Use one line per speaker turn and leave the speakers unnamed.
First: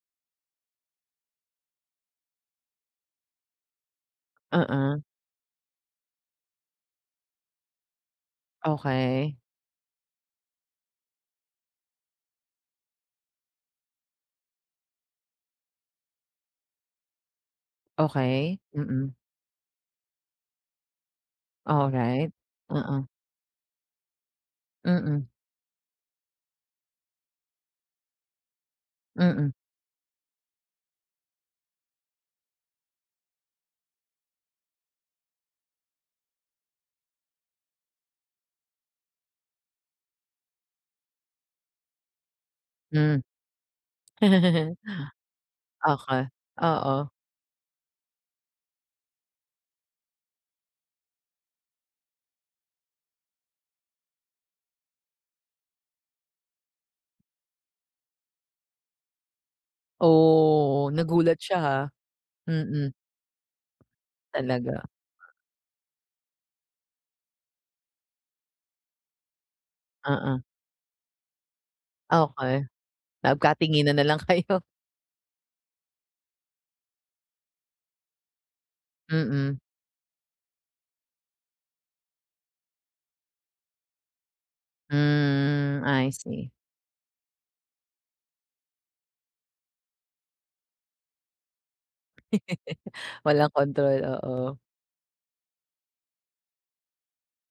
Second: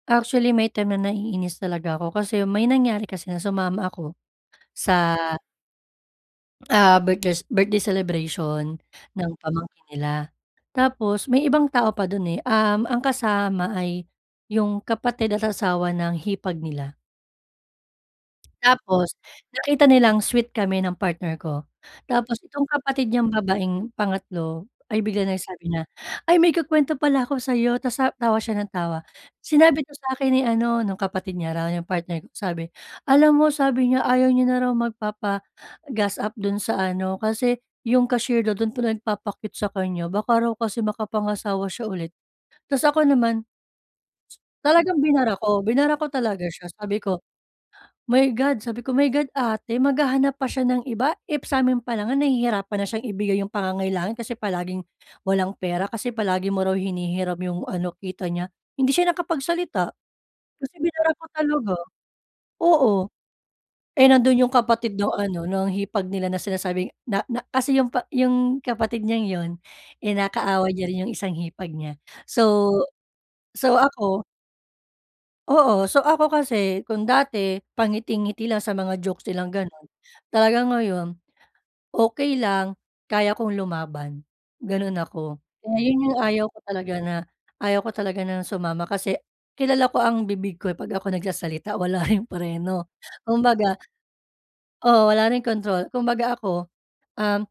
Actually, may time na naiinis talaga ako kasi may nangyari kasi na sumama ako,
Oo.
sa ah birthdes birthday celebration ng
Okey.
pamangkin nila. Tapos may ibang tao pa dun eh, um, ang kasama ay yung kapatid at asawa ng hipag nila.
Okey, mm.
Tapos, nakita nilang sweet kami ng partner ko.
Alright,
Tapos itong
oo.
kapatid niyang babaeng pangatlo ay bigla
Mm.
nag sabi na, "Ay may ikukwento pala ako sayo," tas sa tawa siya ng tawa.
Mm.
"Sinabi 'to sa'kin ni ano," nung kapatid niya raw yung partner ko. Sabi, "Alam mo, sabi niya, ayaw niya na raw magpapa-gas up dun sa ano, kasi, yung cashier dun, dun pa nagpapa-cute sa kanya baka raw kasi makapangasawa siya ulit". Tas ako
Hmm.
naman. Talagang binara ko, binara ko
Okey,
talaga siya sabi
oo.
ko, "My God" sabi ko, "My God ate, maghahanap pa siya ng iba, if sa'min pa lang nga nahihirapan na siyang ibigay yung pangangailangan kasi palaging, walang pera kasi palagi mo raw hinihiram yung ano kita niya." Hindi siya nakapagsalita, kasi
Oh,
binara ko
nagulat siya
talaga,
ha, mm.
oo. Eh, nandun yung
Talaga.
kapatid nung ano nung hipag nila na sinasabing na na kasi yung pa yung kapatid niyang yun eh,
Uh-uh.
nakaaway niya rin yung isang hipag niya.
Okey.
So so
Nagkatinginan na lang
ako
kayo.
Oo. So, ako kasi kung dati pangiti-ngiti lang sa mga jokes nilang
Mm.
ganun, talagang ngayon, okey lang kaya kong lumaban, ganon ako. Kaya
Hmm,
yun
I
yung ayaw
see.
ko talaga na, ayaw ko talaga na sumama kasi kilala ko ang bibig ko eh, 'pag ako nagsasalita wala ring preno.
Walang
Kumbaga
kontrol, oo.
oo, wala ring kontrol. Kumbaga, ako, um